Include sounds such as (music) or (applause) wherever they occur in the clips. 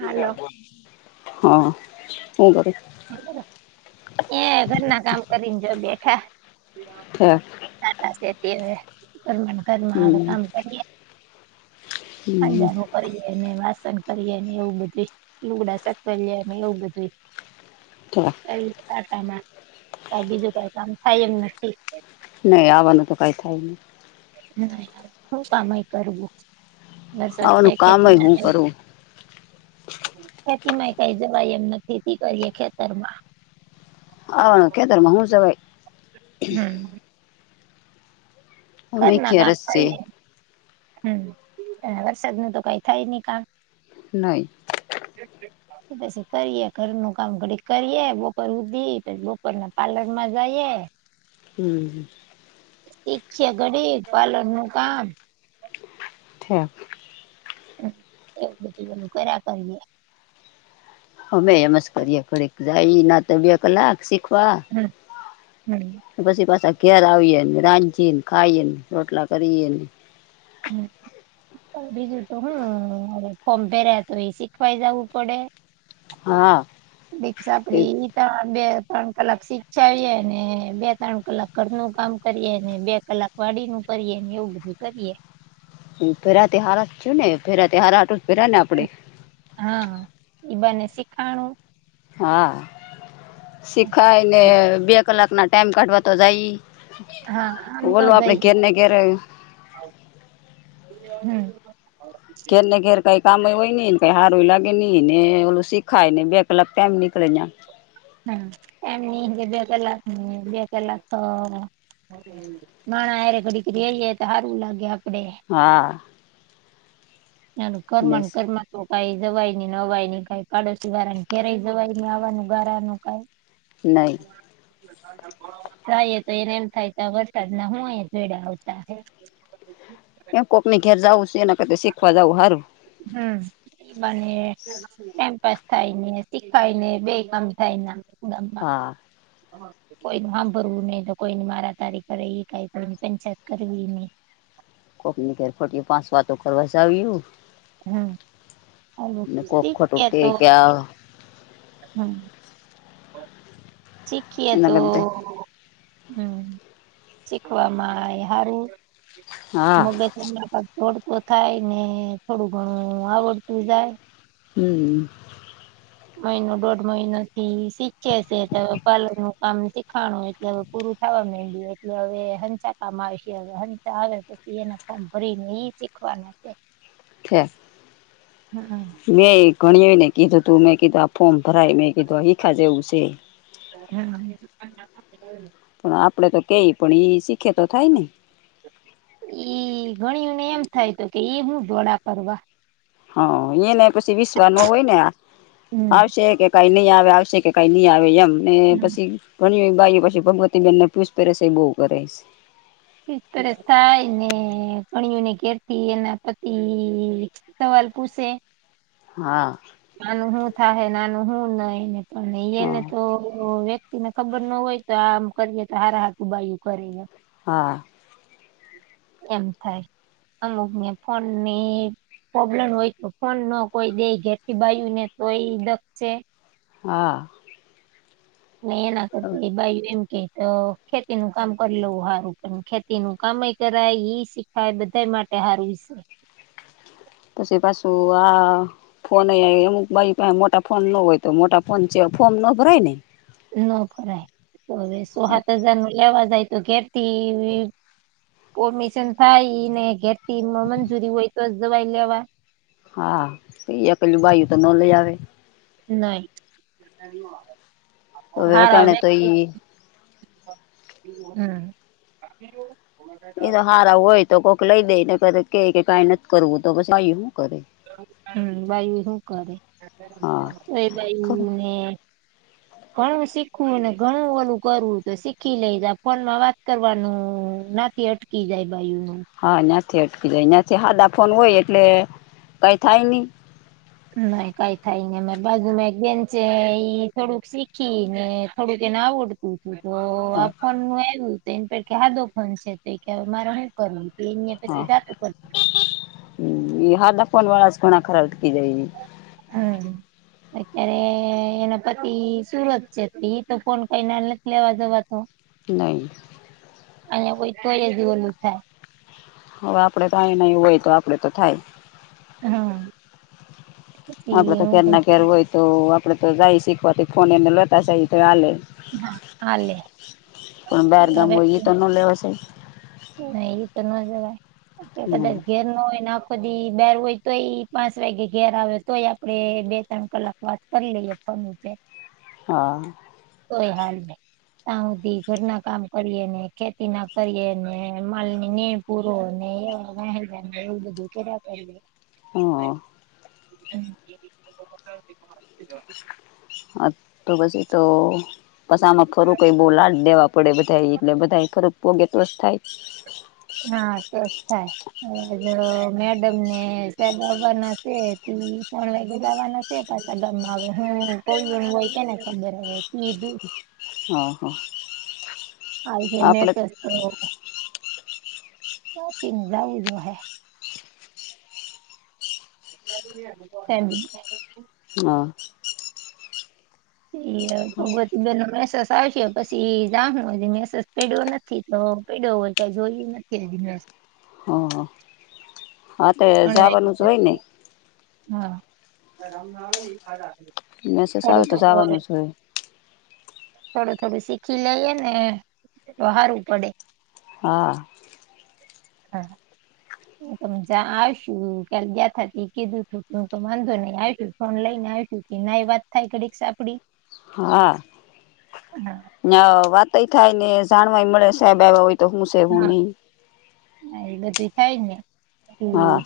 હાલો (unintelligible) એ ઘરના કામ કરીને જો ઠેક બેઠાતા. ઘરમાં ઘરમાં હમ કામ કરીએ, હમ અંદર હું. કરીએ ને, વાસણ કરીએ ને, એવું બધું, લુગડા છતમાં એવું એવું બધું. (unintelligible) કરી, ટાટામાં ક બીજું કઈ કામ થાય, એમ નથી. ન આવાનું તો કાય થાય ન (unintelligible) નાહી કામય કરવું. (unintelligible) વરસાદ આનુ છે કામ હો, હું કરું. ખેતીય કઈ જવાય એમ નથી, કરીએ ખેતર માં. હ, ખેતરમાં હું જવાઈ. હમ અમે ઘરના ક્યાં કામ રસશે થાય, હે. હ વરસાદ ન તો કંઈ થાય નહીં કામ. નહીં. (unintelligible) એ પછી કરીએ ઘરનું કામ, ઘડીક કરીએ બપોર હુધી, પછી બપોર ના પાર્લરમાં જઈએ. હમ. શીખીએ, ઘડીક પાર્લર નું કામ. હા. એવું બધું બ કર્યા કરીએ. હમે એમ જ કરીએ, ઘડીક જાય ના તો બે કલાક શીખવા. હમ, હમ. પછી પાછા ઘેર આવીએ ને, રાંધીએ ને, ખાઈને રોટલા કરીએ ને. હમ. બીજું તો હમ અમે ફર્યા, તો એ શીખવાઈ જવું પડે. હા (unintelligible) એ આપડી. તો બે-ત્રણ કલાક શિક્ષાવીએ ને, બે-ત્રણ કલાક ઘરનું કામ કરીએ ને, બે કલાક વાડી નું કરીએ, ને એવું બધું કરીએ. હ, ફેરા તો હારા છું ને, ફેરા ત હારાટ પેરા ને આપડે. હા, એ બને શીખાણું. હા, શીખાય ને, બે કલાક ના ટાઈમ કાઢવા તો જઈ. હા આમ ન બોલો, આપડે જઈ ધેરને ધેર. હમ. ધેરને, ઘેર કંઈ કામ હોય નઈ કઈ હારું લાગે નઈ ને ઓલું સીખાય ને બે કલાક કેમ નીકળે. હમ એમની બે બે કલાક ની બે કલાક તો માણા હારે ઘડીક રઈએ તો હારું લાગે આપડે. હા. ના ઘરમાં ને ઘરમાં તો કઈ જવાઈ નય કઈ પાડોશી વાળાની ઘરેય જવાઈ આવવાનું ગારાનું કઈ નઈ. જાય તો એને એમ થાય તા વરસાદ ના હોયય જોડે આવતા હ. એમ કોક ની ઘેર જવું છે એના કરતા શીખવા જવું સારું. હમ, એ બાને ટાઈમ પાસ થાયને શીખાય ને બે કામ થાય ના હા (unintelligible) કોઈ ન સાંભરવું નહી તો કોઈની મારા તારી કર એ કઈ પંચાયત કરવી નહી. કોકની ઘેર ખોટી પાંચ વાતો કરવા જાવ્યું. હમ ને કોક ખોટું શીખ કે તો કે આ હમ. શીખીએ એના તો કરતા હમ શીખવામાં આવે સારું. હા મગજમ તોડતું થાય ને થોડું ઘણું આવડતું જાય. હમ. મહિનો દોઢ મહિનો થી શીખે છે. હવે પાલર નું કામ શીખાણું એટલે હવે પૂરું ખાવા દ એટલે હવે હંચા કામ આવશે હવે હચા આવે તો એને ફોર્મ ભરીને એ શીખવાના. (inaudible) હમ. મેં ગણીયે ને કીધું તું મેં કીધું આ ફોર્મ ભરાય મેં કીધું હીખા જેવું છે. હમ. પણ આપડે તો કેય પણ ઈ શીખે તો થાય ને. એઈ ગણીયુને એમ થાય તો કે એ હું ગોળા કરવા. હ યે ને પછી વિસ વાર નો હોય ને આ હમ આવશે કે કઈ લી આવે આવશે કે કઈ લી આવે એમ. અને પછી ઘણી (unintelligible) પછી ભગવતીબેનને (unintelligible) બુ કરેશે. તરે થાય ને ગણીઓને કેતી એના પતિ સવાલ પૂછે હા. આનું હું થાહે ને આનું હું નહીને પણ હા (unintelligible) ને ખબર ન હોય તો આમ કરીએે તો હારા. (unintelligible) હા. એમ થાય. અમુક ને ફોનને પ્રોબ્લેમ હોય તો ફોન ન કોઈ દેય ઘેરથી બાયુ ને તો એ દખ છે. હા. (unintelligible) ભાઈ એમ કે તો ખેતી નું કામ કરી લેવું હારું પણ ખેતી નું કામય કરાય ઈ શીખાય બધા માટે હારું સે. પછી પાછું આ ફોન એ અમુક ભાઈ પાહે મોટા ફોન ન હોય. તો મોટા ફોન છે ફોમ ન ભરાય ને? ન ભરાય, તો અવે સો હાત હજાર નું લેવા જાય તો ઘેરથી (unintelligible) થાય ઈને ઘેરથી મંજૂરી હોય તો જ દવાઈ લેવાય. હા (unintelligible) આવે. નઈ. હવે અટાણે તો ઈ (unintelligible) હમ. એ તો હારા હોય તો કોઈક લઈ દેને બધા કેઈ કે કાઈ નથી કરવું તો પછી હું કરે. હમ બાયુ હું કરે હા કોઈ બાયુને (inaudible) ઘણું શીખવું ને ઘણું ઓલું કરવું તો શીખી લઈ તા ફોનમાં વાત કરવાનું થી અટકી જાય બાયુ. હા જ્યાંથી અટકી જાય જ્યાંથી હાદા ફોન હોય એટલે કઈ થાય નહી. નઈ કાઈ થાય ની ને બાજુમાં એક બેન્ચે એ થોડુંક શીખી ને થોડુંક એને આવડ તો આ હા ફોનું (unintelligible) સાદો ફોન છે તો કે મારે હું કરવું. (unintelligible) હમ્મ ઈ હાદા ફોન વાળા જ ખણા ખરા અટકી જાય. હમ્મ. અત્યારે એના પતિ સુરત (unintelligible) લેવા જવા તો. નહીં. અને હોઈ તોય દિવલું થાય. હવા આપડે તો અહીંયા નય હોય તો આપડે તો થાય હ. આપડે તો કેર ના કેર હોય તો આપડે તો જાય શીખવાથી ફોન એને લેતા જાયએ તો અવે. હા હાલે (unintelligible) હોયએ ઈતો લેવાશે. નઈ ઈ તો ન જવાય કદાચ ઘે (unintelligible) આખો દી બેર હોય તોય પાંચ વાગે ઘેર આવે તોય આપડે બે ત્રણ કલાક વાત. (unintelligible) હા. કોઈ હાલ ની ત્યાં હુદી ઘરના કામ કરીએ ને ખેતી ના કરીએ ને માલ ની નેણ પૂરો ને એવા વહે જાય ને એવું બધું. (unintelligible) હ. (inaudible) હ તો પછી તો પસામાં ફરું કઈ બોલા જ દેવા પડે બધા એટલે બધા ફરક પોગે તો જ થાય. હા તેજ થાય. હ જો મેડમ ને ચવાના હ છે ત્રણ વાગે જવાના. તે પાછસા ગરમાં આવે હ કોઈ હોય કેને ખબર હ કીધું. હ હા. આપડે (unintelligible) સાચીને જાવું જો હે એમ. હા. (unintelligible) સા પછી જાામ દિવસ પેડો નથી તો પેડો હોય ક જોયું નથી દસ હ હ. (unintelligible) મેસેજ આવે કડું તો જવાનું જ હોય થોડું થોડું શીખી લઈએ ને હારવું પડે. હા હા. હ તજા આવશુ કાલે ગયાથાથી કીધું તું કે હું તો વાંધો નહી આવું ફોન લઈને આવું. ના એ વાત થાય કડી સા. હા હા વાતય થાય ને જાણવાય મળે સાહેબ એ હો તો હુંસે એવ હા નઈ. હા એ બધું થાય જ હા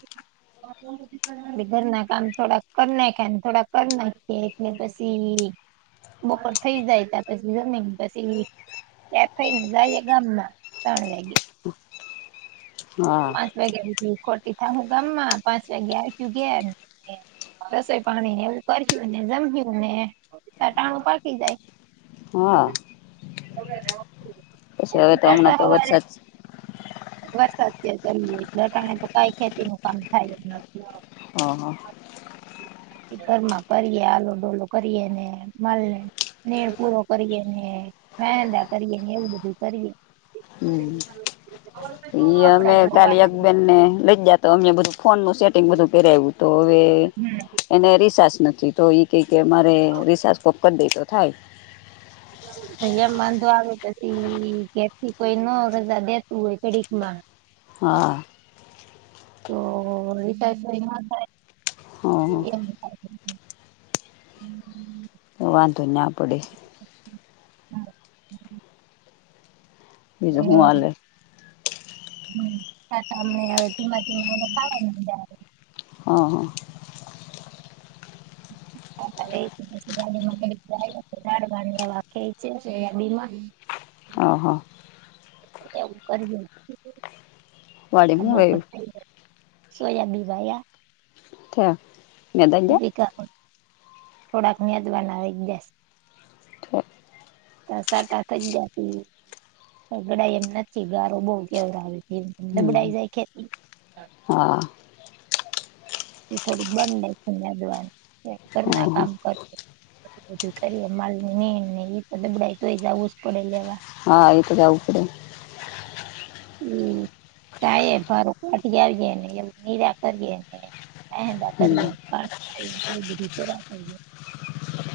ને ઘરના કામ થોડા કર નાખાય થોડા કરી નાખી એટલે પછી બપોર થઈ જાય ત્યાં પછી જમીન પછી ત્યા થઈને જાય ગામના તણ વા (unintelligible) હા. (unintelligible) ગામમાં પાંચ વાગે (unintelligible) ગયા એમ રસોઈ પાણીને એવું કર્યું ને જમ્યું ને ત્યા ટાણું પાકી હા જાય (inaudible) પછી હવે તો હમણાં પાછા તો હવારે વરસાદ વરસાદ છે, ચાલ લટાણે તો કઈ ખેતી ન કામ થાય જ નથી હ હ. ઘરમાં કરીએ આલો ડોલો કરીએને માલને ને પૂરો કરીએ ને મહેંદા કરીએ ને એવું બધું કરીએ હમ (inaudible) ઈ અમે કાલી એક ધોવાના બેેનને લઈ ગયા તો અમે બધું ફોનનું સે (unintelligible) બધું પેરાયવુ તો હવે હમ એને રિસાચ નથી તો એ કંઈ કે મારે રિસાસ કોક કરી દે તો થાય અયા એમ વાંધો આવે પછી કેેથી કોઈ ન કરતા દેતું હોય કડીકમાં હા (unintelligible) તો હ (unintelligible) (inaudible) વાધો ના પડે (inaudible) બીજું હું હાલે (inaudible) (inaudible) હ હ. (inaudible) હ હ. એવું વાડી હું વયું (unintelligible) સોયાબી ભાયા થે મે દા ગયા (unintelligible) થોડાક (unintelligible) ગયા (inaudible) પગડાય એમ નથી ગારો બોવ કેવરાવે હમ દબડાઈ જાય ખેતી હા. એ થોડુંક બંડે મેદવાન હ ઘરના હ કામ કર બધું કરી માલ ને ને ઈ તો દબડાય તોય જવું જ પડે લેવા હા એ તો જાવું પડે (unintelligible) મહેંદા કરીએ પા (unintelligible) હમ એવ બધું (unintelligible)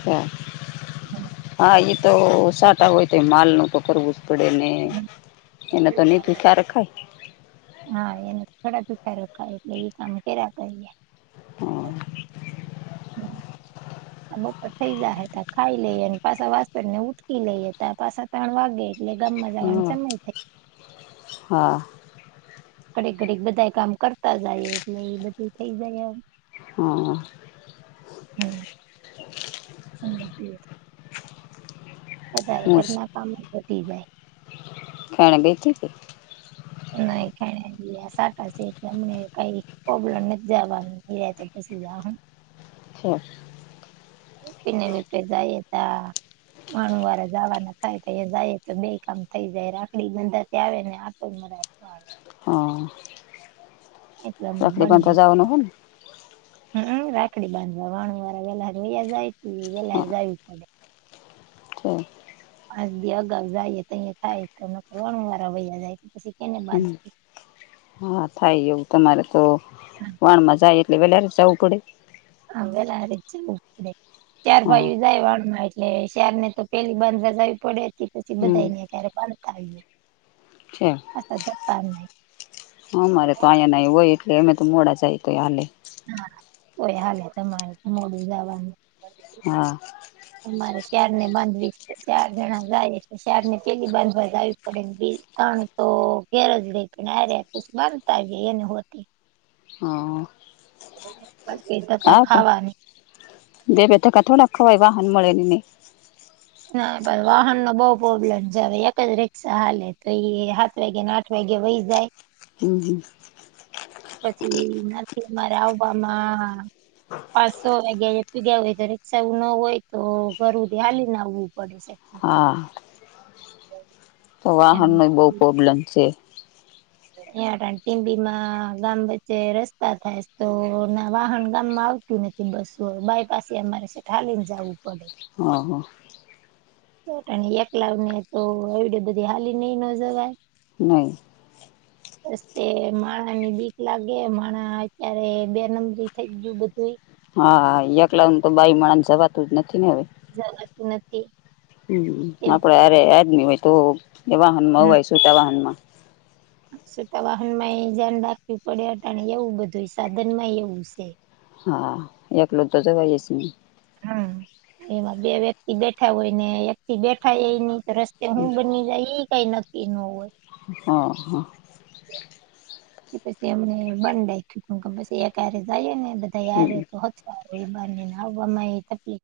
હા હા ઈ તો સાટા હોય તો માલનું તો કરવું પડે ને (inaudible) હા એને થોડા ભેખા રોખાય એટલે એ કામ કે કરી (inaudible) (unintelligible) ત્રણ વાગે એટલે ગામમાં જવા હા સમય થ હા. ઘડીક ઘડીક બધા કામ કરતા જાય એટલે એ બધું થઇ જાય એમ હ. હમ (unintelligible) વધારે હું કરના કામ વધી જાય ફેણે બેચી છે. (unintelligible) એટલે અમને કઈ (unintelligible) (unintelligible) પને બફેર જાય હતા માણું વારા જવા ના થાય તો જાય તો બે કામ થઈ જાય રાખડી બંદર ત આવેને આટ ઉર રાવા એટલે લકડી બાંધતા જાવનું હોલ હમમ રાખડી બાંધવા વાણ વાળ વેલાારયા જાય વેલાાર જવું પડે હા પાંજ દી અગાઉ જઈએ તો અહીયા થાય તો નકનું વારા વૈયા જાય પછી કેને હમ બાંધી હા થાય એવું તમારે તો વાણ માં જાય એટલે વેલરે જવું પડે હવે લરી છેકીે ચાર હા ભાઈ જાય વાણ માં એટલે શાર ને તો પેલી બાંધરા જાવવી પડે હતી પછી બધાાઈ ને ક્યારેક બંધ કરીઈએ અચા અ ધકાર નહી હા મારે તો અહીંયા ના હોય એટલે અમે તો મોડા જાય તો હાલે હા કોઈ હાલે તમારે તો મોડું જવાનું હા અમારે શ્યાર ને બાંધવી ચાર જણા જાય છે શાર ને પેલી બાંધવા જ આવ આપ તણ તો ઘેર જ લે પણ આ ર્યાશ માનતા જ એને હોતી હા બસ કતાતા ખાવાનું દે બેઠકાઠો રા આપ ખવાય બ હન મળલાને ના પણ વાહન નો બઉ પ્રોબ્લેમ છે હવે એક જ રી્ષા હાલે તો એ સા વાગ્યાે ના આટ વાગે વઈ જાય એમગ પછી નથી અમારે આવવામાં પાંચસો વાગ્યા જે ત ગયા હોય તો રિક્ક્ષા એું ન હોય તો ઘરવુંધ હાલી નાવવું પડે છે હા તો એમ વાહન નો બહુ પ્રોબ્લેમ છે અં ટીંબીમાં ગામ વચ્ચે રસ્તા થાય તો ના વાહન ગામમાં આવ ું નથી બસવું બાય પાસે અમારે ાલીને જવું પડે હા હા ચોટાણી એકલાવ ને તો એવડે બધી હાલી નઈ ન જવાય નહી રસ્તે માણા ની બીક લાગે માણા અત્યારે બે નંબરી થઈ ગયું બધું હા એકલા ન તો બાઈમણા ને જવાતું જ નથી ને હવે જરત નથી હ આપડે અરે આજમી હોય તો એ વાહન હોવાય શુંતા વાહન માં સુુંતા વાહન માં એ ધ્યાન રાખવીું પડે અટા એવું બધું સાધન માં એવું છે હા એકલો તો તો ભાઈએસ ને હમ એમાં બે વ્યક્તિ બેઠા હોય ને એક થી બેઠા એની રસ્તે હું બની જાય એ કઈ નક્કી ન હોય હા હા કે પછી એમને બંધ રાખ્યું કે પછી એક્યારે જઈએ ને બધા યાર હમ તો હ એ બ નને ન બ અમ તપી